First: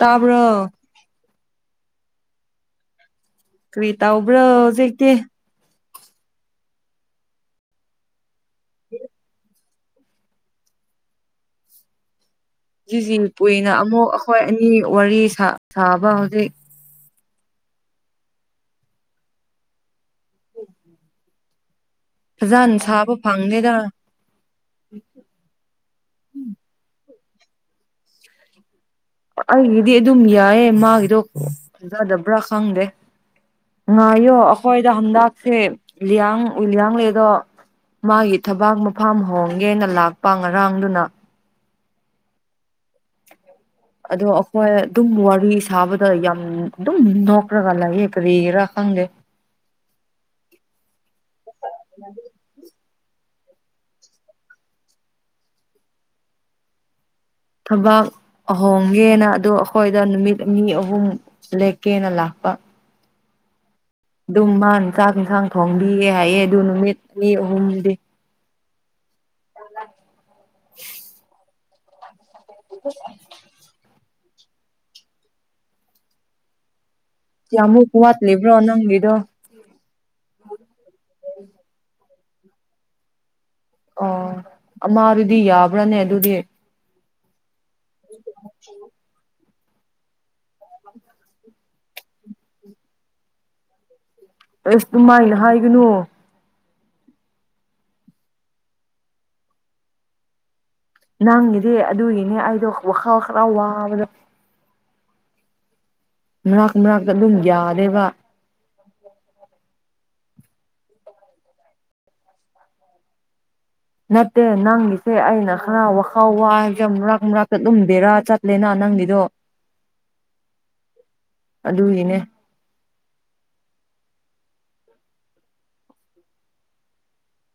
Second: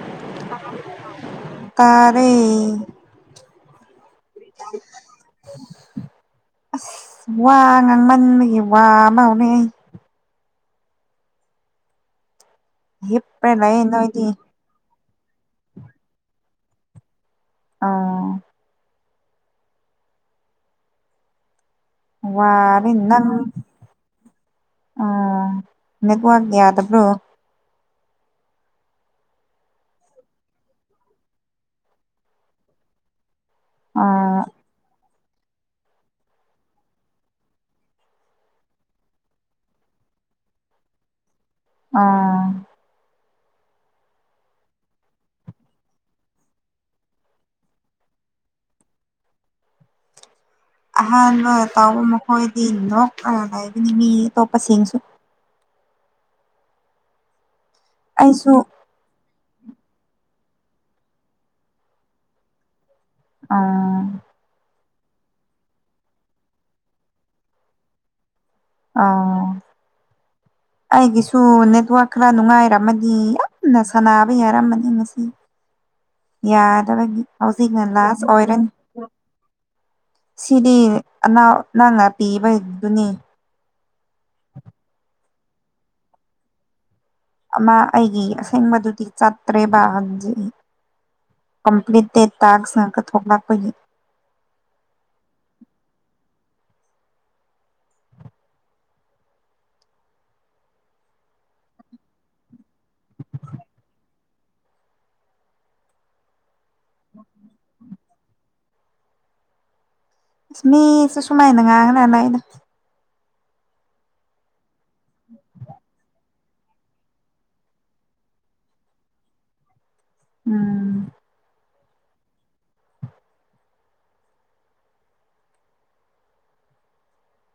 ꯇꯕ ꯇꯥꯔꯦ ꯀ꯭ꯔꯤꯇꯥ ꯑꯣꯕ꯭ꯔꯖꯤꯦꯛꯇ ꯑꯁ ꯋꯥ ꯉꯥꯡꯃꯟꯕꯒꯤ ꯋꯥ ꯉꯥꯎꯅꯦ ꯁꯤꯁꯤ ꯍꯤꯞꯄ꯭ꯔ ꯀꯨꯏꯅ ꯂꯩ ꯑꯃꯨꯛ ꯅꯣꯏꯗꯤ ꯑꯩꯈꯣꯏ ꯑꯅꯤ ꯋꯥꯔꯤ ꯁꯥꯕ ꯍꯧꯖꯤꯛ ꯑꯥ ꯐꯖꯅ ꯋꯥꯔ ꯁꯥꯕ ꯏꯟꯅ ꯐꯪꯗꯦꯗ ꯑꯣ ꯅ ꯋꯥ ꯌꯥꯗꯕ꯭ꯔꯣ ꯑꯩꯒꯤꯗꯤ ꯑꯗꯨꯝ ꯌꯥꯏꯌꯦ ꯃꯥꯒꯤꯗꯣꯖꯗꯕ꯭ꯔꯥ ꯈꯪꯗꯦ ꯉꯥꯏꯌꯣ ꯑꯣ ꯑꯩꯈꯣꯏꯗ ꯍꯟꯗꯛꯁꯦꯌꯥꯡ ꯎꯌꯥꯡ ꯂꯩ ꯑꯗꯣ ꯃꯥꯒꯤ ꯊꯕꯥꯛ ꯃꯐꯝꯥꯝ ꯍꯣꯡꯒꯦꯅ ꯂꯥꯛꯄ ꯉꯔꯥꯡꯗꯨꯅ ꯎꯝ ꯑꯗꯣ ꯑꯩꯈꯣꯏ ꯑꯗꯨꯝ ꯋꯥꯔꯤ ꯁꯥꯕꯗ ꯌꯥꯝ ꯑꯗꯨꯝ ꯅꯣꯛꯈ꯭ꯔꯒ ꯂꯩꯌꯦ ꯀꯔꯤꯔꯥ ꯈꯪꯗꯦ ꯑꯍꯥꯟꯕ ꯇꯥꯎꯕ ꯃꯈꯣꯏꯗꯤ ꯅꯣꯛ ꯂꯩꯒꯅꯤ ꯃꯤ ꯑꯇꯣꯞꯄꯁꯤꯡꯁꯨ ꯊꯕꯛ ꯑꯩꯁꯨ ꯑꯍꯣꯡ ꯈꯪꯒꯦꯅ ꯑꯗꯣ ꯑꯩꯈꯣꯏꯗ ꯅꯨꯃꯤꯠ ꯑꯅꯤ ꯑꯍꯨꯝ ꯂꯦꯛꯀꯦꯅ ꯂꯥꯛꯄ ꯑ ꯑꯗꯨꯝ ꯃꯥꯅ ꯆꯥꯛ ꯏꯟꯁꯥꯡ ꯊꯣꯡꯕꯤꯌꯦ ꯍꯥꯏꯌꯦ ꯑꯗꯨ ꯅꯨꯃꯤꯠ ꯑꯅꯤ ꯑꯍꯨꯝꯗꯤ ꯑꯥ ꯑꯩꯒꯤꯁꯨ ꯅꯦꯠꯋꯥꯛ ꯈꯔ ꯅꯨꯡꯉꯥꯏꯔꯝꯃꯗꯤ ꯌꯥꯝꯅ ꯁꯥꯟꯅꯕ ꯌꯥꯔꯝꯃꯅꯤ ꯉꯁꯤ ꯌꯥꯗꯕꯒꯤ ꯍꯧꯖꯤꯛꯅ ꯀꯌꯥꯃꯨꯛ ꯂꯥꯁ ꯋꯥꯠꯂꯤꯕ꯭ꯔꯣ ꯑꯣꯏꯔꯅꯤ ꯅꯪꯒꯤꯗꯣ ꯁꯤꯗꯤ ꯑꯅꯥꯎ ꯅꯪꯅꯄꯤꯕꯗꯨꯅꯤ ꯑꯣ ꯃꯥ ꯑꯗꯨꯗꯤ ꯌꯥꯕ꯭ꯔꯥꯅꯦ ꯑꯗꯨꯗꯤ ꯑꯃ ꯑꯩꯒꯤ ꯑꯁꯦꯡꯕꯗꯨꯗꯤ ꯆꯠ ꯇꯦꯕꯥꯟ ꯀꯝꯄꯂꯤꯠ ꯗ ꯇꯁ ꯊꯣꯛꯂꯥꯛꯄ ꯑꯁ ꯅꯨꯡꯃꯥꯏꯅ ꯍꯥꯏꯒꯅꯨ ꯅꯪꯒꯤꯗꯤ ꯑꯗꯨꯒꯤꯅꯦ ꯑꯩꯗꯣ ꯋꯥꯈꯜ ꯋꯥꯈꯜꯂ ꯋꯥꯕꯗꯣ ꯃꯔꯛ ꯃꯛꯇ ꯑꯗꯨꯝ ꯌꯥꯔꯦꯕ ꯑꯁ ꯃꯤꯁꯨ ꯁꯨꯃꯥꯏꯅ ꯉꯥꯡꯅꯅ ꯑꯏꯩꯅ ꯅꯦꯠꯇꯦ ꯅꯪꯒꯤꯁꯦ ꯑꯩꯅ ꯈꯔ ꯋꯥꯈꯥꯎ ꯋꯥ ꯌꯥꯝ ꯃꯔꯨꯔꯥꯛ ꯃꯔꯨꯔꯥꯛꯛꯇ ꯂꯨꯝꯗꯦꯔꯥ ꯆꯠꯂꯦꯅ ꯅꯪꯒꯤꯗꯣ ꯎꯝ ꯑꯗꯨꯒꯤꯅꯦ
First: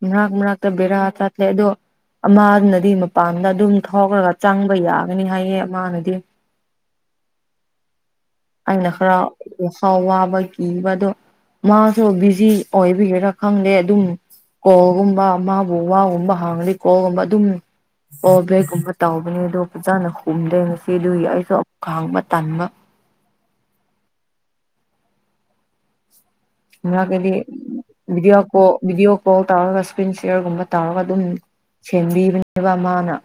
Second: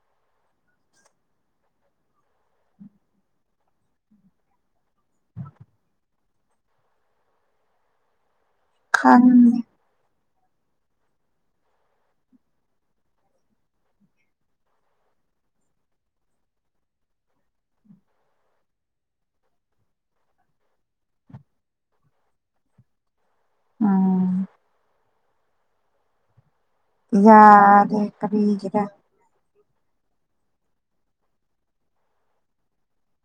ꯃꯅꯥꯛ ꯃꯅꯥ ꯇ ꯕꯔ ꯍꯥꯏꯂ ꯑꯗꯨꯗꯣ ꯑꯃꯅꯗꯤ ꯃꯄꯥꯟꯗ ꯑꯗꯨꯝ ꯊꯥꯎꯈ꯭ꯔꯒ ꯆꯪꯕ ꯌꯥꯒꯅꯤ ꯍꯥꯏꯌꯦ ꯑꯃꯅꯗꯤ ꯑꯩꯅ ꯈꯔ ꯈꯪꯉꯦ ꯋꯥꯈꯥꯎ ꯋꯥꯕ ꯀꯤꯕꯗꯣ ꯃꯥꯁꯨ ꯕꯤꯖꯤ ꯑꯣꯏꯕꯤꯒꯦꯔꯥ ꯈꯪꯗꯦ ꯑꯗꯨꯝ ꯀꯣꯜꯒꯨꯝꯕ ꯃꯥꯕꯨ ꯋꯥꯒꯨꯝꯕ ꯍꯥꯡꯅꯤ ꯀꯣꯜꯒꯨꯝꯕ ꯑꯗꯨꯝ ꯑꯣ ꯕꯦꯛꯒꯨꯝꯕ ꯇꯥꯎꯕꯅꯦ ꯑꯗꯣ ꯐꯖꯥꯅ ꯍꯨꯝꯗ꯭ꯔꯦ ꯉꯁꯤ ꯑꯗꯨꯒꯤ ꯑꯩꯁꯨ ꯑꯃ ꯈꯥꯡꯕ ꯇꯟꯕ ꯎꯝ ꯃꯥ ꯀꯗꯤ ꯌꯥꯗꯦ ꯕꯤꯗꯤꯑꯣ ꯀꯔꯤꯒꯤꯔ ꯀꯣꯕꯤꯗꯤꯑꯣ ꯐꯨꯠꯕꯣꯜ ꯇꯧꯔꯒ ꯏꯁꯀ꯭ꯔꯤꯟ ꯆꯦꯌꯔꯒꯨꯝꯕ ꯇꯧꯔꯒ ꯑꯗꯨꯝ ꯁꯦꯝꯕꯤꯕꯅꯦꯕ ꯃꯥꯅ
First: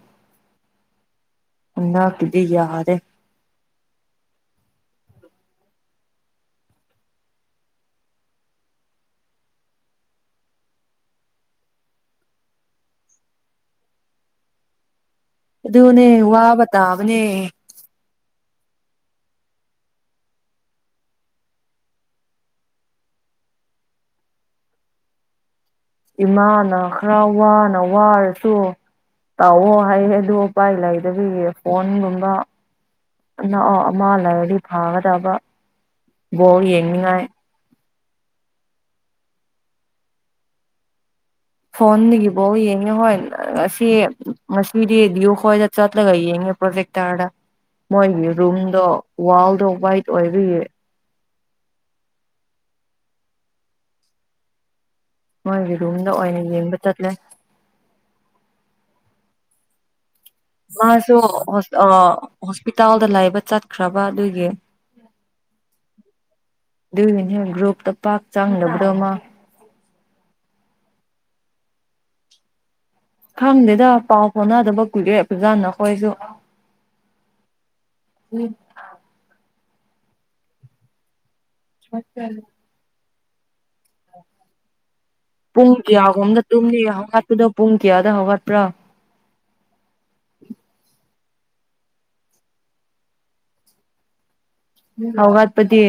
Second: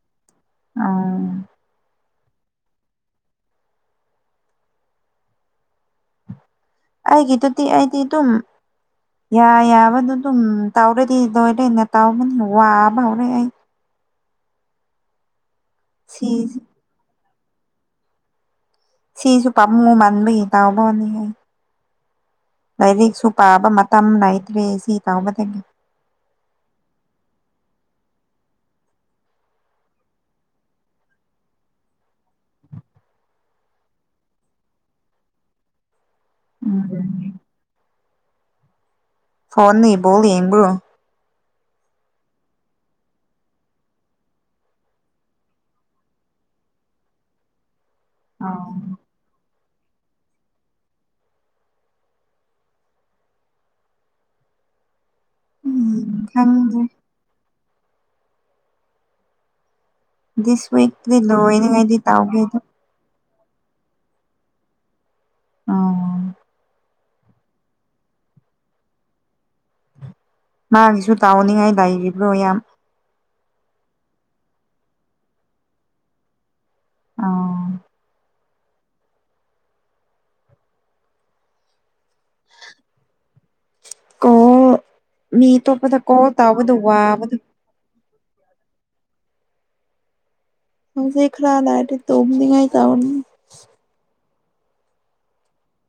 ꯑ ꯎ ꯀꯗꯤ ꯌꯥꯔꯦ ꯑꯩꯒꯤꯇꯤ ꯑꯩꯗꯤ ꯇ ꯌꯥ ꯌꯥꯕꯗꯨ ꯑꯗꯨꯝ ꯇꯧꯔꯗꯤ ꯂꯣꯏꯔꯅꯦ ꯇꯥꯎꯕꯅꯤꯅ ꯋꯥꯕ ꯍꯧꯔꯦ ꯑꯩ ꯑꯗꯨ ꯑꯗꯨꯅꯦ ꯁꯤꯁꯦ ꯋꯥꯕ ꯇꯕꯅꯦ ꯁꯤꯁꯨ ꯄꯥꯝꯃꯨꯡꯉ ꯃꯥꯟꯕꯒꯤ ꯇꯎꯕꯅꯤ ꯍꯥꯏ ꯂꯥꯏꯔꯤꯛꯁꯨ ꯄꯥꯕ ꯃꯇꯝ ꯅꯥꯏꯇ꯭ꯔꯦ ꯁꯤ ꯇꯥꯎꯒꯗꯗꯒꯤ ꯏꯃꯥꯅ ꯈꯔ ꯋꯥꯅ ꯋꯥꯔꯁꯨ ꯇꯥꯛꯑꯣ ꯍꯥꯏꯌꯦ ꯑꯗꯨ ꯎꯄꯥꯏ ꯂꯩꯗꯕꯤꯒꯤ ꯐꯣꯟꯒꯨꯝꯕ ꯅꯛꯑꯣ ꯑꯃ ꯂꯩꯔꯗꯤ ꯐꯒꯗꯕ ꯕꯣꯔ ꯎꯝ ꯌꯦꯡꯅꯤꯡꯉꯥꯏ ꯐꯣꯟ ꯏꯕꯣ ꯌꯦꯡꯕ꯭ꯔꯣ ꯐꯣꯟꯗꯒꯤꯐꯥꯎ ꯌꯦꯡꯉꯦ ꯍꯣꯏ ꯉꯁꯤ ꯉ ꯔꯦꯗꯤꯑꯣ ꯈꯣꯏꯗ ꯆꯠꯂꯒ ꯌꯦꯡꯉꯦ ꯄ꯭ꯔꯣꯖꯦꯛꯇꯔꯗ ꯃꯣꯏꯒꯤ ꯑꯥꯎ ꯔꯨꯝꯗꯣ ꯋꯥꯜꯗꯣ ꯋꯥꯏꯠ ꯑꯣꯏꯕꯒꯤ ꯃꯣꯏꯒꯤ ꯔꯨꯝꯗ ꯎꯝ ꯑꯣꯏꯅ ꯌꯦꯡꯕ ꯈꯪꯗ꯭ꯔꯦ ꯆꯠꯂꯦ ꯗꯤꯁ ꯋꯤꯛꯇꯤ ꯃꯥꯁꯨ ꯂꯣꯏꯅꯤꯉꯥꯏꯗꯤ ꯇꯧꯒꯦ ꯑꯗꯨ ꯍꯣꯁꯄꯤꯇꯥꯜꯗ ꯂꯩꯕ ꯆꯠꯈ꯭ꯔꯕ ꯑꯗꯨꯒꯤ ꯑꯣ ꯑꯗꯨꯏꯒꯤꯅꯦ ꯒ꯭ꯔꯨꯞꯇ ꯄꯥꯛ ꯆꯥꯡꯅꯕꯗꯧꯃ ꯃꯥꯒꯤꯁꯨ ꯇꯥꯎꯅꯤꯡꯉꯥꯏ ꯂꯩꯔꯤꯕ꯭ꯔꯣ ꯌꯥꯝ ꯈꯪꯗꯦꯗ ꯄꯥꯎ ꯐꯥꯎꯅꯗꯕ ꯀꯨꯏꯔꯣꯛꯦ ꯐꯖꯥ ꯅꯈꯣꯏꯁꯨ ꯑ ꯎꯝ ꯃꯁꯦ ꯀꯣꯜ ꯃꯤ ꯄꯨꯡ ꯑꯇꯣꯞꯄꯗ ꯀꯣꯜ ꯀꯌꯥꯒꯣꯝꯗ ꯇꯧꯕꯗꯣ ꯇꯨꯝꯂ ꯋꯥꯕꯗꯣ ꯍꯧꯒꯠꯄꯗꯣ ꯄꯨꯡ ꯀꯌꯥꯗ ꯍꯧꯒꯠꯄ꯭ꯔꯥ ꯍꯧꯁ ꯈꯔꯥ ꯂꯗꯤ ꯇꯨꯝ ꯇ ꯍꯒꯠꯄꯇ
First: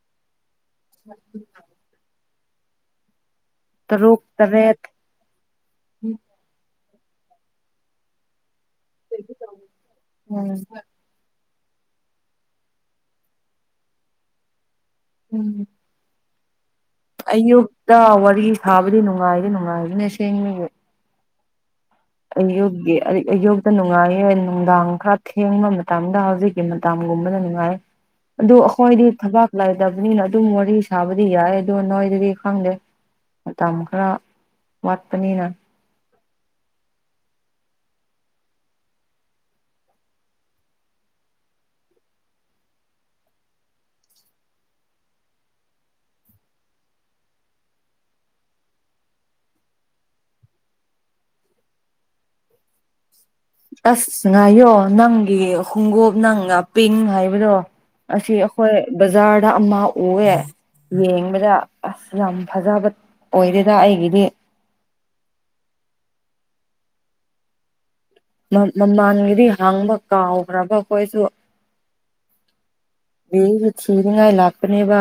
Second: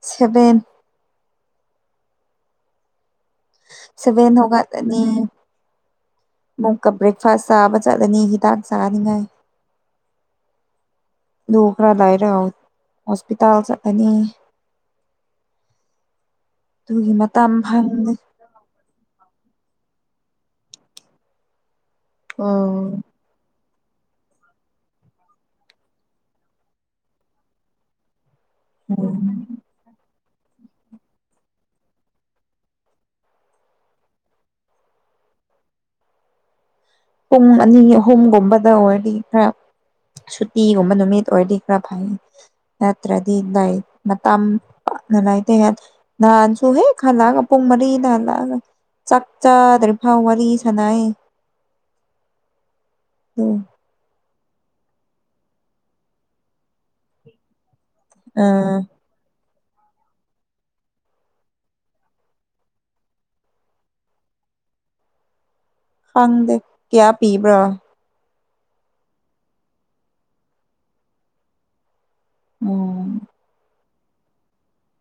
ꯁꯚꯦꯟ ꯍ ꯇꯔꯨꯛ ꯁꯕꯦꯟ ꯇꯔꯦꯠ ꯅꯧꯒꯅꯤ ꯅꯨꯛꯀ ꯕ꯭ꯔꯦꯛꯐꯥꯁ ꯆꯥꯕ ꯆꯥꯗꯅꯤ ꯍꯤꯗꯥꯛ ꯆꯥꯅꯤꯉꯥꯏ ꯎꯝ ꯂꯙꯒ꯭ꯔꯥ ꯂꯥꯏꯔ ꯍꯁꯄꯤꯇꯥꯜꯁ ꯑꯅꯤ ꯎꯝ ꯑꯗꯨꯒꯤ ꯃꯇꯝ ꯑꯌꯨꯛꯇ ꯐꯪꯗꯦ ꯋꯥꯔꯤ ꯁꯥꯕꯗꯤ ꯅꯨꯡꯉꯥꯏꯗꯤ ꯅꯨꯡꯉꯥꯏꯒꯤꯅꯦ ꯁꯦꯡꯅꯤ ꯑꯗꯨ ꯑꯣ ꯌꯒꯦ ꯑ ꯑꯌꯨꯛꯇ ꯅꯨꯡꯉꯥꯏꯌꯦ ꯅꯨꯡꯗꯥꯡ ꯈꯔ ꯊꯦꯡꯕ ꯃꯇꯝꯗ ꯍꯧꯖꯤꯛꯀꯤ ꯃꯇꯝꯒꯨꯝꯕꯗ ꯅꯨꯡꯉꯥꯏ [inaudible] ꯑꯗꯨ ꯑꯩꯈꯣꯏꯗꯤ ꯎꯝ ꯊꯕꯥꯛ ꯂꯩꯗꯕꯅꯤꯅ ꯑꯗꯨꯝ ꯋꯥꯔꯤ ꯁꯥꯕꯗꯤ ꯌꯥꯏ ꯑꯗꯣ ꯅꯣꯏꯗꯗꯤ ꯈꯪꯗꯦ ꯃꯇꯝ ꯈꯔ ꯋꯥꯠꯄꯅꯤꯅ꯫ ꯄꯨꯡ ꯑꯅꯤ ꯑꯍꯨꯝꯒꯨꯝꯕꯗ ꯑꯣꯏꯔꯗꯤ ꯈꯔ꯫ ꯁꯨꯇꯤꯒꯨꯝꯕ ꯅꯨꯃꯤꯠ ꯑꯣꯏꯔꯗꯤ ꯈ꯭ꯔ ꯐꯩꯌꯦ꯫ ꯅꯠꯇ꯭ꯔꯥꯗꯤ ꯅꯩ ꯃꯇꯝ ꯅꯂꯩꯗ꯭ꯔꯥ ꯌꯥꯗꯦ꯫ ꯅꯍꯥꯟꯁꯨ ꯍꯦꯛ ꯈꯜꯂꯑꯒ ꯄꯨꯡ ꯃꯔꯤꯗ ꯍꯜꯂꯛꯑꯒ ꯆꯥꯛ ꯆꯥꯗ꯭ꯔꯤꯐꯥꯎ ꯋꯥꯔꯤ ꯁꯥꯟꯅꯩ ꯎꯝ ꯑꯁ ꯉꯥꯏꯌꯣ ꯅꯪꯒꯤ ꯈꯣꯡꯎꯣꯞ ꯅꯪꯅ ꯄꯤꯡ ꯍꯥꯏꯕꯗꯣ ꯑꯁꯤ ꯑ ꯑꯩꯈꯣꯏ ꯕꯖꯥꯔꯗ ꯑꯃ ꯎꯌꯦ꯫ ꯌꯦꯡꯕꯗ ꯑꯁ ꯌꯥꯝ ꯐꯖꯕ ꯑꯣꯏꯗꯦꯗ ꯑꯩꯒꯤꯗꯤ꯫ ꯈꯪꯗꯦ ꯀꯌꯥ ꯄꯤꯕ꯭ꯔꯥ? ꯃꯃꯥꯟꯒꯤꯗꯤ ꯍꯪꯕ ꯀꯥꯎꯈ꯭ꯔꯕ ꯑꯩꯈꯣꯏꯁꯨ꯫ ꯎꯝ ꯁꯨ [unintelligible] ꯊꯤꯅꯤꯡꯉꯥꯏ ꯂꯥꯛꯄꯅꯦꯕ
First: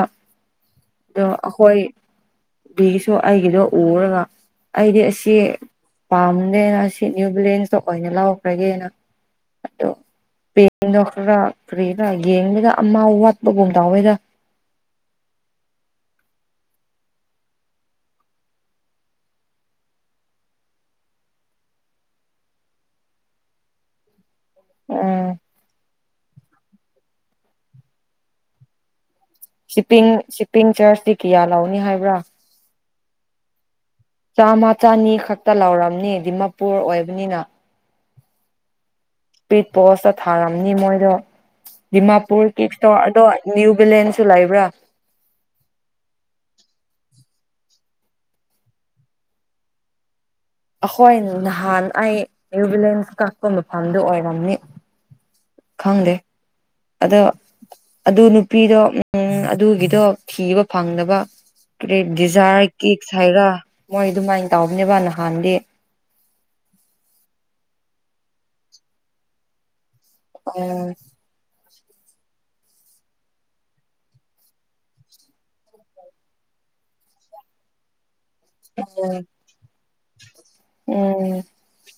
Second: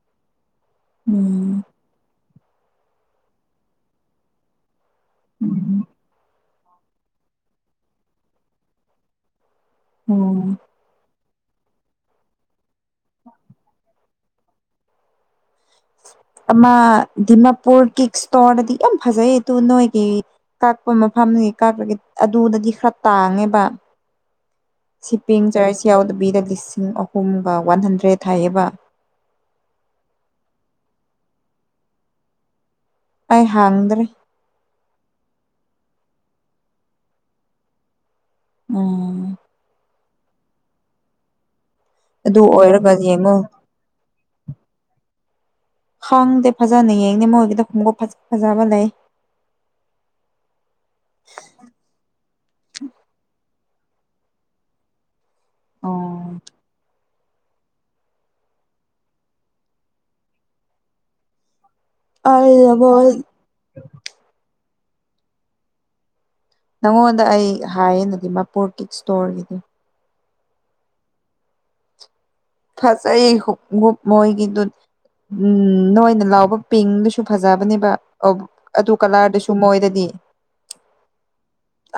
ꯑꯗꯣ ꯎꯝ ꯑꯩꯈꯣꯏ ꯕꯤꯁꯨ ꯑꯩꯒꯤꯗꯣ ꯎꯔꯒ ꯑꯩꯗꯤ ꯑꯁꯤ ꯄꯥꯝꯗꯦꯅ ꯑꯁꯤ ꯁꯤ [unintelligible] ꯅꯌꯨ ꯕ꯭ꯔꯦꯟꯖꯇ ꯑꯣꯏꯅ ꯂꯧꯈ꯭ꯔꯒꯦꯅ ꯑꯗꯣ ꯎꯝ ꯀꯔꯤꯅꫭ ꯈꯔ ꯀꯔꯤꯔꯥ ꯌꯦꯡꯕꯗ ꯑꯃꯥ ꯋꯥꯠꯄꯒꯨꯝ ꯇꯎꯋꯦꯗ ꯑꯃ ꯗꯤꯃꯥꯄꯨꯔ ꯀꯤꯛ ꯏꯁꯇꯣꯔꯅꯗꯤ ꯌꯥꯝ ꯐꯖꯩ ꯇꯨ ꯅꯣꯏꯒꯤ ꯀꯛꯄ ꯃꯐꯝꯗꯒꯤ ꯀꯥꯄꯒꯤ ꯑꯗꯨꯗꯗꯤ ꯈꯔ ꯇꯥꯡꯉꯦꯕ ꯎꯝ ꯄꯤꯡ ꯆꯔꯁ ꯌꯥꯎꯗꯕꯤꯗ ꯂꯤꯁꯤꯡ ꯑꯍꯨꯝꯒ ꯋꯥꯟ ꯍꯟꯗ꯭ꯔꯦꯗ ꯍꯥꯏꯌꯦꯕ ꯁꯤꯞꯄꯤꯡ ꯁꯤꯞꯄꯤꯡ ꯆꯔꯆꯇꯤ ꯀꯌꯥ ꯂꯥꯛꯎꯅꯤ ꯍꯥꯏꯕ꯭ꯔꯥ ꯑꯩ ꯍꯪꯗ꯭ꯔꯔꯤ [unintelligible] ꯆꯥꯝꯃ ꯆꯅꯤ ꯈꯛꯇ ꯂꯧꯔꯝꯅꯤ ꯗꯤꯃꯥꯄ꯭ꯔꯨ ꯑꯣꯏꯕꯅꯤꯅ꯫ ꯎꯝ ꯄꯤꯠ ꯄꯣꯁꯇ ꯊꯥꯔꯝꯅꯤ ꯃꯣꯏꯗꯣ ꯑꯗꯨ ꯗꯤꯃꯥꯄꯨꯔ ꯀꯤꯛꯇꯣ ꯑꯣꯏꯔꯒ ꯑꯗꯣ ꯌꯦꯡꯉꯣ ꯅ꯭ꯌꯨ ꯕꯤꯂꯦꯟꯁ ꯇꯨ ꯂꯩꯕ꯭ꯔꯥ? ꯈꯪꯗꯦ ꯐꯖꯅ ꯌꯦꯡꯗ‌ꯦ ꯃꯣꯏꯒꯤꯗꫭ ꯈꯣꯡꯎꯞ ꯐꯖ ꯐꯖꯕ ꯂꯩ꯫ ꯑꯈꯣꯏ ꯅꯍꯥꯟ ꯑꯩ ꯅ꯭ꯌꯨꯕꯤꯂꯦꯟꯁ ꯀꯛꯄ ꯃꯐꯝꯗꯨ ꯑꯣꯏꯔꯝꯅꯤ꯫ ꯈꯪꯗꯦ ꯑꯗꫭ ꯑꯗꯨ ꯅꯨꯄꯤꯗꯣ ꯎꯝ__ ꯑꯗꯨꯒꯤꯗꯣ ꯊꯤꯕ ꯐꯪꯗꯕ꯫ ꯀ꯭ꯔꯤꯛ ꯗꯤꯖꯥꯏꯔ ꯑꯩꯅ ꯃꯣꯏ ꯀꯤꯛꯁ ꯍꯥꯏꯔ ꯃꯣꯏ ꯑꯗꯨꯃꯥꯏꯅ ꯇꯧꯕꯅꯦꯕ ꯅꯍꯥꯟꯗꯤ꯫ ꯅꯪꯉꯣꯟꯗ ꯑꯩ ꯍꯥꯏꯌꯦꯅꯗꯤ ꯃꯄꯨꯔ ꯀꯤꯛ ꯏꯁꯇꯣꯔꯒꯤꯗꯣ꯫ ꯑ [unintelligible] ꯐꯖꯥꯥꯏꯌꯦ ꯈꯨꯎꯞ ꯃꯣꯏꯒꯤꯗꯨ ꯎꯝ ꯅꯣꯏꯅ ꯂꯥꯎꯕ ꯄꯤꯡꯗꯨꯁꯨ ꯐꯖꯕꯅꯦꯕ ꯑꯣ ꯑꯗꯨ ꯎꯝ ꯀꯂꯔꯗꯨꯁꯨ ꯃꯣꯏꯗꯗꯤ꯫ ꯎꯝ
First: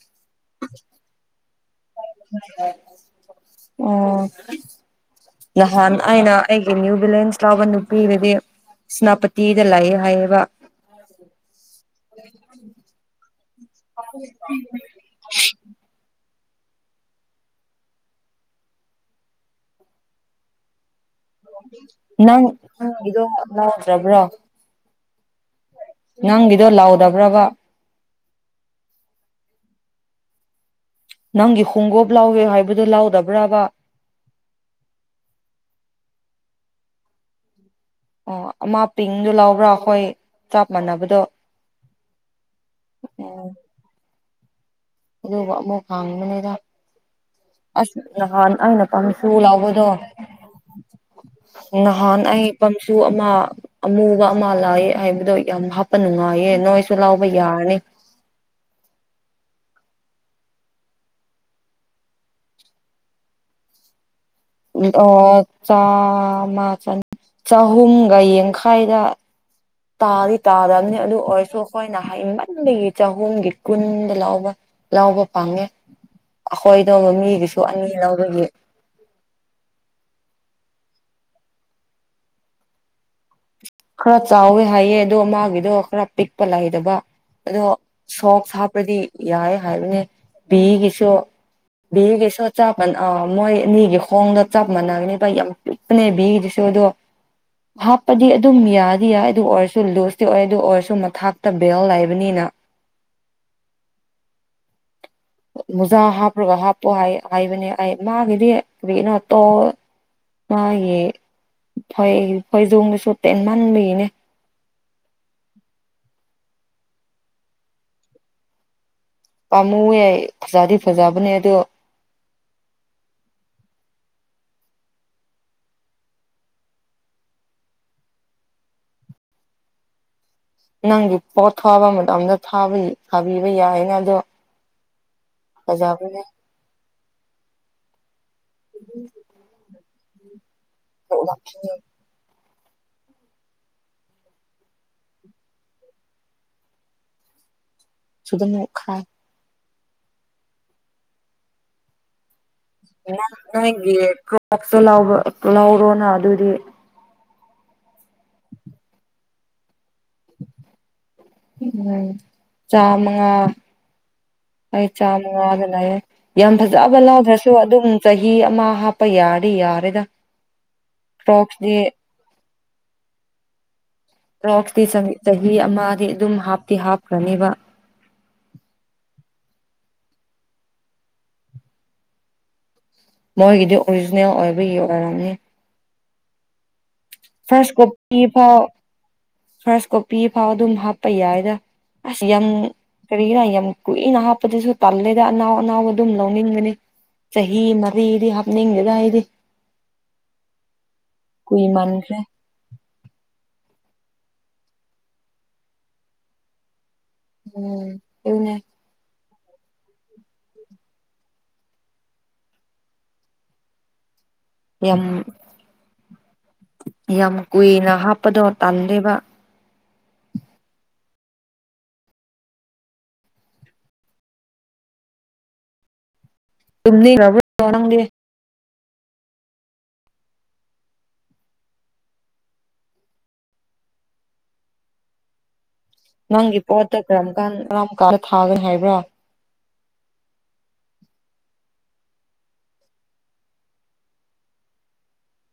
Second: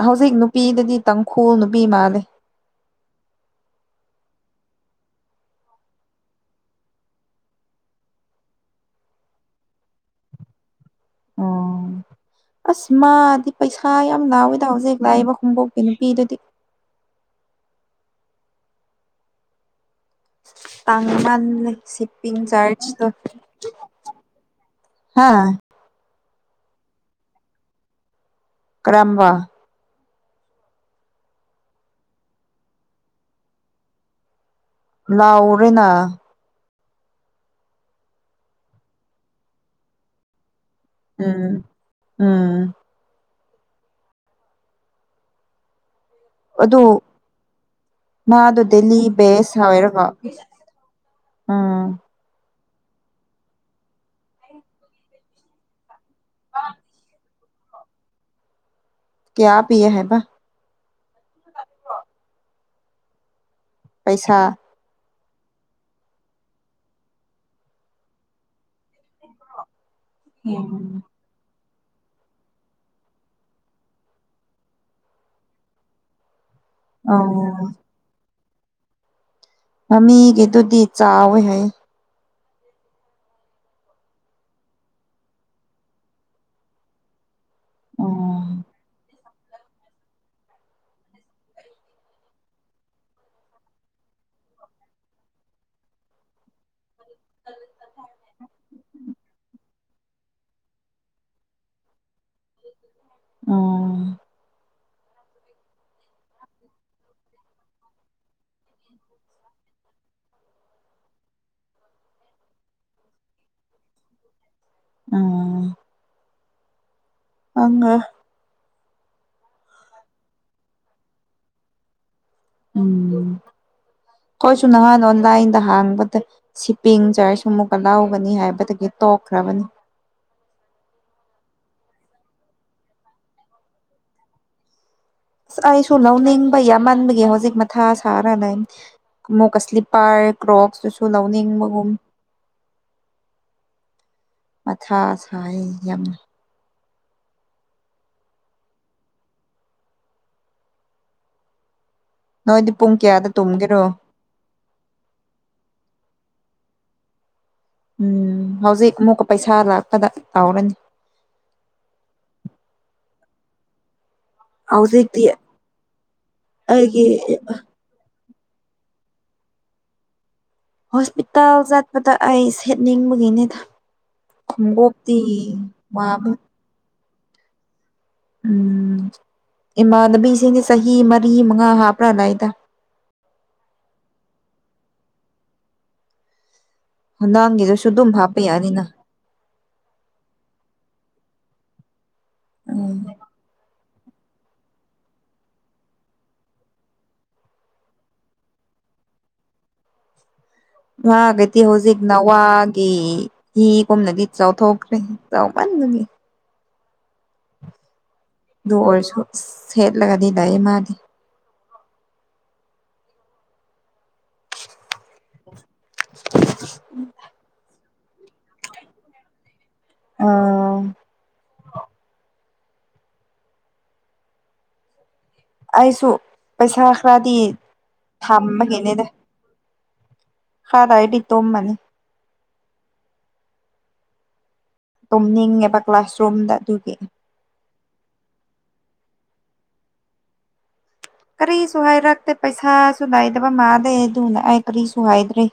ꯍꯧꯖꯤꯛ ꯅꯨꯄꯤꯗꯨꯗꯤ ꯇꯥꯡꯈꯨꯜ ꯅꯨꯄꯤ ꯃꯥꯜꯂꯦ꯫ ꯑꯣ ꯅꯍꯥꯟ ꯑꯩꯅ ꯑꯩꯒꯤ ꯅ꯭ꯌꯨ ꯕꯤꯂꯦꯟꯁ ꯂꯥꯎꯕ ꯅꯨꯄꯤꯗꯨꯗꯤ ꯁ꯭ꯅꯥꯄꯇꯤꯗ ꯂꯩꯌꯦ ꯍꯥꯏꯌꯦꯕ ꯑꯣ___ ꯑꯁ! ꯃꯥꯗꯤ ꯄꯩꯁꯥ ꯌꯥꯝ ꯂꯥꯎꯑꫭꯏꯗ ꯍꯧꯖꯤꯛ ꯂꯥꯛꯏꯕ ꯈꯣꯡꯎꯞ ꯅꯨꯄꯤꯗꯨꯗꯤ ꯇꯥꯡꯃꯥꯟꯂꯦ ꯁꯤꯞꯄꯤꯡ ꯅꯪ ꯆ꯭ꯔꯥꯖꯇꯣ ꯅꯪꯒꯤꯗꯣ ꯂꯥꯎꯗ꯭ꯔꯕ꯭ꯔꯣ ꯍꯥꯥ___ ꯅꯪꯒꯤꯗꯣ ꯂꯧꯎꯔꯕ꯭ꯔꫭꯕ? ꯀꯔꯝꯕ? ꯅꯪꯒꯤ ꯈꯣꯡꯒꫭꯞ ꯂꯥꯎꯋꯦ ꯍꯥꯏꯕꯗꯣ ꯂꯥꯎꯗꯕ꯭ꯔꯥꯕ? ꯂꯥꯎꯔꯦꯅ ꯑꯣ ꯑꯃ ꯄꯤꯡꯗꯨ ꯂꯧꯕ꯭ꯔꯥ ꯑꯩꯈꯣꯏ___ ꯆꯥꯞꯃꯥꯟꯅꯕ ꯎꯝ ꯎꯝ ꯎꯝ ꯑꯗꯨꯒ ꯑꯃꯨ ꯈꯥꯡꯕꯅꯦ ꯑꯗꯨ ꯑꯁ ꯅꯍꯥꯟ ꯃꯥꯗꯣ ꯑꯩꯅ ꯗꯦꯂꯤ ꯄꯝ ꯁꯨ ꯕꯦꯁ ꯂꯥꯎꯕꯗꯣ ꯑꯣꯏꯔꯒ ꯎꯝ ꯅꯍꯥꯟ ꯑꯩ ꯄꯝꯁꯨ ꯑꯃ ꯑꯃꯨꯕ ꯑꯃ ꯂꯥꯛꯑ ꯍꯥꯏꯕꯗꯣ ꯌꯥꯝ ꯍꯥꯞꯄ ꯅꯨꯡꯉꯥꯏꯌꯦ ꯅꯣꯏꯁꯨ ꯂꯥꯎꯕ ꯌꯥ ꯌꯥꯅꯦ ꯀꯌꯥ ꯄꯤꯌꯦ ꯍꯥꯏꯕ ꯄꯩꯁꯥ ꯑꯣ ꯆꯥꯃ ꯆꯅꯤ ꯆꯍꯨꯝꯒ ꯌꯥꯡꯈꯥꯏꯗ ꯇꯥꯗꯤ ꯇꯥꯗꯝꯅꯤ ꯑꯗꯨ ꯑꯣꯏꯁꯨ꯫ ꯈꯣꯏꯅ ꯍꯥꯏꯃꯟꯕꯒꯤ ꯆꯍꯨꯝꯒꯤ ꯀꯨꯟꯗ ꯂꯧꯕ ꯂꯧꯕ ꯄꯪꯉꯦ꯫ ꯑꯈꯣꯏꯗꯣ ꯃꯤꯒꯤꯁꯨ ꯑꯣ ꯑꯅꯤ ꯂꯧꯕꯒꯤ꯫ ꯃꯃꯤꯒꯤꯗꯨꯗꯤ ꯆꯥꯎꯋꯦ ꯍꯥꯏꯌꯦ꯫ ꯈꯔ ꯆꯥꯎꯋꯦ ꯍꯥꯏꯌꯦ ꯑꯗꯣ ꯃꯥꯒꯤꯗꯣ ꯈꯔ ꯄꯤꯛꯄ ꯂꯩꯗꯕ꯫ ꯑꯗꯣ ꯎꯝ ꯁꯣꯛꯁ ꯍꯥꯞꯄꯗꯤ ꯌꯥꯏꯌꯦ ꯍꯥꯏꯕꯅꯦ ꯕꯤꯒꯤꯁꯨ꯫ ꯕꯤꯒꯤꯁꯨ ꯆꯞ ꯑ ꯃꯣꯏ ꯅꯤꯒꯤ ꯈꯣꯡꯗ ꯆꯞ ꯃꯥꯟꯅꯕꯅꯤꯕ ꯌꯥꯝ ꯄꯤꯛꯄꯅꯦ ꯕꯤꯒꯤꯗꯨꯁꯨ ꯑꯗꯣ ꯍꯥꯞ ꯄꯗꯤ ꯑꯗꯨꯝ ꯌꯥꯗꯤ ꯌꯥꯏ ꯑꯗꯨ ꯑꯣꯏꯔꯁꯨ ꯂꯨꯖꯇꯤ ꯑꯣꯏ ꯑꯗꯨ ꯑꯣꯏꯔꯁꯨ ꯃꯊꯥꯛꯇ ꯕꯦꯜ ꯂꯩꯕꯅꯤꯅ꯫ ꯑ ꯃꯨꯖꯥ ꯍꯥꯞꯄ꯭ꯔꯒ ꯍꯥꯞꯄꯣ ꯍꯥꯢꯌꯦ ꯍꯥꯏꯕꯅꯦ ꯑꯩ ꯃꯥꯒꯤꯗꯤ ꯀꯔꯤꯒꯤꯅꯣ ꯇꯣ ꯃꯥꯒꯤ ꯍꯣꯏ ꯈꯣꯏꯖꯣꯝꯗꯨꯁꯨ ꯇꯦꯟꯃꯟꯕꯒꯤꯅꯦ ꯎꯝ ꯑ [unintelligible] ꯄꯥꯃꯨ ꯌꯥꯏ ꯐꯖꯗꯤ ꯐꯖꯕꯅꯦ ꯑꯗꯣ ꯎꯝ ꯈꯣꯏꯁꯨ ꯅꯍꯥꯟ ꯑꯣꯟꯂꯥꯏꯟꯗ ꯍꯥꯡꯕꯗꯦ ꯁꯤꯄꯤꯡ ꯆꯥꯔꯁ ꯑꯃꯨꯛꯀ ꯂꯧꯒꯅꯤ ꯍꯥꯏꯕꯗꯒꯤ ꯇꯣꯛꯈ꯭ꯔꯕꯅꯤ ꯅꯪꯒꯤ ꯄꯣꯠ ꯊꯥꯕ ꯃꯇꯝꯗ ꯊꯥꯕ ꯊꯥꯕꯤꯕ ꯌꯥꯏꯅ ꯑꯗꯣ ꯑꯩꯁꯨ ꯐꯖꯕꯅꯦ ꯂꯧꯅꯤꯡꯕ ꯌꯥꯝꯃꯟꯕꯒꯤ ꯍꯧꯖꯤꯛ ꯃꯊꯥ ꯁꯥꯔꯅ ꯑꯃꯀ ꯁ꯭ꯂꯤꯞ ꯄꯥꯔꯛ ꯔꯣꯛꯁꯇꯨꯁꯨ ꯂꯧꯅꯤꯡꯕꯒꯨꯝ ꯃꯊꯥ ꯁꯥꯏꯌꯦ ꯌꯥꯝ [unintelligible] ꯎ ꯈꯥꯏ ꯅꯣꯏꯗꯤ ꯄꯨꯡ ꯀꯌꯥꯗ ꯇꯨꯝꯒꯦꯔꯣ ꯅꯪꯅꯣꯢꯒꯤ ꯀ꯭ꯔꯣꯛꯇꯨ ꯂꯧꯔꯣ ꯂꯧꯔꯣꯅ ꯑꯗꯨꯗꯤ ꯎꯝ ꯍꯧꯖꯤꯛ ꯑꯃꯨꯛꯀ ꯄꯩꯁꯥ ꯂꯥꯛꯄꯗ ꯇꯧꯔꯅꯤ ꯎꯝ ꯆꯥꯃꯉꯥ ꯑꯩ ꯍꯧꯖꯤꯛꯇꯤ ꯆꯥꯃꯉꯥꯗ ꯂꯩꯌꯦ ꯌꯥꯝ ꯐꯖꯕ ꯑꯩꯒꯤ ꯂꯥꯎꯗ꯭ꯔꯁꯨ ꯑꯗꯨꯝ ꯆꯍꯤ ꯑꯃ ꯍꯥꯞꯄ ꯌꯥꯔꯗꯤ ꯌꯥꯔꯦꯗ ꯍꯣꯁꯄꯤꯇꯥꯜ ꯀ꯭ꯔꯣꯛꯁꯇꯤ ꯆꯠꯄꯗ ꯑꯩ ꯁꯦꯠꯅꯤꯡꯕꯒꯤꯅꯤꯗ ꯀ꯭ꯔꯣꯛꯁꯇꯤ ꯁꯃꯤ ꯈꯣꯡꯎꯞꯇꯤ ꯆꯍꯤ ꯑꯃꯗꯤ ꯋꯥꯕ ꯑꯗꯨꯝ ꯍꯥꯞꯇꯤ ꯍꯥꯞꯈ꯭ꯔꯅꯤꯕ ꯎꯝ ꯏꯃꯥꯟꯅꯕꯤꯁꯤꯡꯗꯤ ꯆꯍꯤ ꯃꯔꯤ ꯃꯉꯥ ꯍꯥꯞꯄ꯭ꯔꯥ ꯂꯩꯗ ꯃꯣꯏꯒꯤꯗꯤ ꯑꯣꯔꯤꯖꯤꯅꯦꯜ ꯑꯣꯏꯕꯒꯤ ꯑꯣꯏꯔꯝꯅꯤ ꯐꯥꯔꯁ ꯍꯗꯥꯥꯡꯒꯤꯗꯨꯁꯨ ꯑꯗꯨꯝ ꯀꯣꯄꯤ ꯍꯥꯞꯄ ꯐꯥꯎ ꯌꯥꯅꯤꯅ ꯐꯥꯔꯁ ꯀꯣꯄꯤ ꯐꯥꯎ ꯑꯗꯨꯝ ꯍꯥꯞꯄ ꯌꯥꯏꯗ ꯑꯁ ꯌꯥꯝ ꯎꯝ ꯀꯔꯤꯔꯥ ꯌꯥꯝ ꯀꯨꯏꯅ ꯍꯥꯞꯄꯗꯁꯨ ꯇꯜꯂꯦꯗ ꯑꯅꯥꯎ ꯑꯅꯥꯎꯕ ꯑꯗꯨꯝ ꯂꯧꯅꯤꯡꯕꯅꯤ ꯆꯍꯤ ꯃꯔꯤꯗꯤ ꯍꯥꯞꯅꯤꯡꯉꯦꯗ ꯑꯩꯗꯤ ꯃꯒꯗꯤ ꯍꯧꯖꯤꯛ ꯀꯨꯏꯃꯟꯈ꯭ꯔꯦ ꯅꯋꯥꯟ ꯀꯤ ꯍꯤꯒꯨꯝꯅꯗꯤ ꯆꯥꯎꯊꯣꯛꯈ꯭ꯔꯦ ꯆꯥꯎꯃꯟꯕꯅꯤ ꯎꯝ ꯎ ꯑꯗꯨ ꯑꯣꯏꯔꯁꯨ ꯁꯦꯠꯂꯒꯗꯤ ꯂꯩ ꯃꯥꯗꯤ ꯌꯥꯝ ꯌꯥꯝ ꯀꯨꯏꯅ ꯍꯥꯞꯄꯗꯣ ꯇꯜꯂꯦꯕ ꯑꯥ ꯑꯩꯁꯨ ꯄꯩꯁꯥ ꯈꯔꯗꯤ ꯇꯨꯝꯅꯤꯡꯈ꯭ꯔꯕ꯭ꯔꯣ ꯅꯪꯗꯤ ꯊꯝꯕꯒꯤꯦꯅꯦꯗ ꯍ ꯔꯥꯏꯗꯤ ꯇꯣꯃꯅꯤ ꯇꯝ ꯑꯦꯕ ꯅꯪꯒꯤ ꯄꯣꯠꯇ ꯀꯔꯝ ꯀꯥꯟ ꯑꯔꯥꯡꯝ ꯀꯥꯟꯗ ꯊꯥꯒꯅꯤ ꯍꯥꯏꯕ꯭ꯔꯣ ꯀꯔꯤꯁꯨ ꯍꯥꯏꯔꯛꯇꯦ ꯄꯩꯁꯥꯁꯨ ꯅꯥꯏꯗꯕ ꯃꯥꯗꯦ ꯑꯗꯨꯅ ꯑꯩ ꯀꯔꯤꯁꯨ ꯍꯥꯏꯗ꯭ꯔꯔꯤ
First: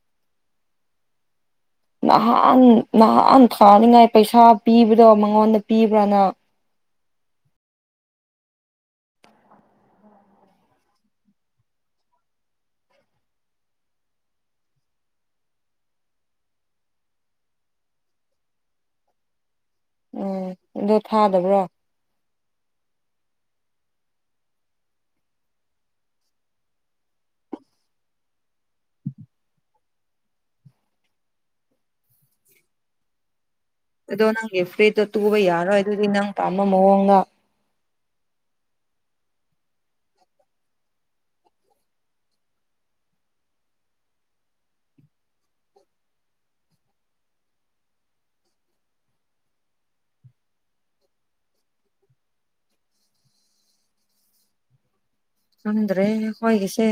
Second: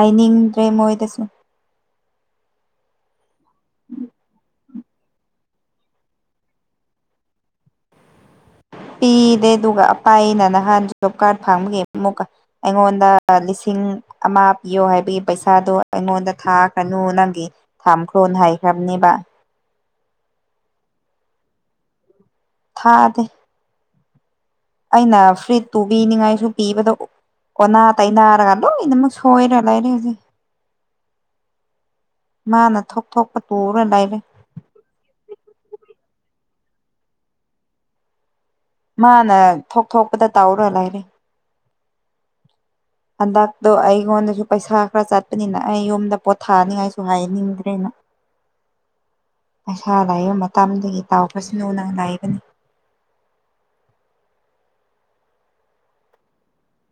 ꯍꯥꯏꯅꯤꯡꯗ꯭ꯔꯦ ꯃꯣꯏꯗꯁꯨ ꯅꯍꯥꯟ ꯅꯍꯥꯟ ꯊꯥꯅꯤꯉꯥꯏ ꯄꯩꯁꯥ ꯄꯤꯕꯗꯣ ꯃꯉꯣꯟꯗ ꯄꯤꯕ꯭ꯔꯥꯅ ꯄꯤꯗꯦ ꯑꯗꯨꯒ ꯑꯄꯥ ꯑꯅ ꯅꯍꯥꯟ ꯖꯣꯕ ꯀꯥꯔꯠ ꯐꯥꯡꯕꯒꯤ ꯑꯃꯨꯛꯀ ꯑꯩꯉꯣꯟꯗ ꯂꯤꯁꯤꯡ ꯑꯃ ꯄꯤꯌꯣ ꯍꯥꯏꯕꯒꯤ ꯄꯩꯁꯥꯗꯣ ꯑꯩꯉꯣꯟꯗ ꯊꯥꯈ꯭ꯔꯅꯨ ꯅꯪꯒꯤ ꯊꯝꯈ꯭ꯔꯣ ꯍ ꯍꯥꯏꯈ꯭ꯔꯥꯕꯅꯦꯕ ꯎꯝ ꯑꯗꯣ ꯊꯥꯗꯕ꯭ꯔꯣ ꯊꯥꯗꯦ ꯑꯩꯅ ꯐ꯭ꯔꯤꯖꯇꯨ ꯄꯤꯅꯤꯡꯉꯥꯏꯁꯨ ꯄꯤꯕꯗ ꯑꯣꯅꯥ ꯇꯥꯏꯅꯔꯒꯂꯣ ꯏ ꯃꯛ ꯁꯣꯏꯔ ꯂꯥꯏꯔꯦ ꯍꯧꯖꯤꯦ ꯃꯥꯅ ꯊꯣꯛ ꯊ ꯊꯣꯛꯄ ꯇꯔꯦ ꯂꯥꯏꯔꯦ ꯒ ꯐ꯭ꯔꯤ ꯇ ꯇꯨꯕ ꯌꯥꯔꯣꯏ ꯑꯗꯨꯗꯤ ꯅꯪ ꯄꯥꯝꯕ ꯃꯑꯣꯡꯗ ꯃꯥꯅ ꯊꯣꯛ ꯊꯣꯛꯄꯗ ꯇꯧꯔ ꯂꯩꯔꯦ ꯍꯟꯗꯛꯇꯣ ꯑꯩꯉꯣꯟꯗꯁꯨ ꯄꯩꯁꯥ ꯈꯔ ꯆꯠꯄꯅꯤꯅ ꯑꯩ ꯌꯨꯝꯗ ꯄꯣꯠ ꯊꯥꯅꯤꯡꯉꯥꯏꯁꯨ ꯍꯥꯏꯅꯤꯡꯗ꯭ꯔꯦꯅ ꯄꯩꯁꯥ ꯂꯥꯛꯏꯕ ꯃꯇꯝꯗꯒꯤ ꯇꯥꯎꯄꯁꯤꯅꯨ ꯅꯪ ꯂꯥꯛꯏꯕꯅꯤ ꯅꯗ꯭ꯔꯦ ꯍꯒꯁꯦ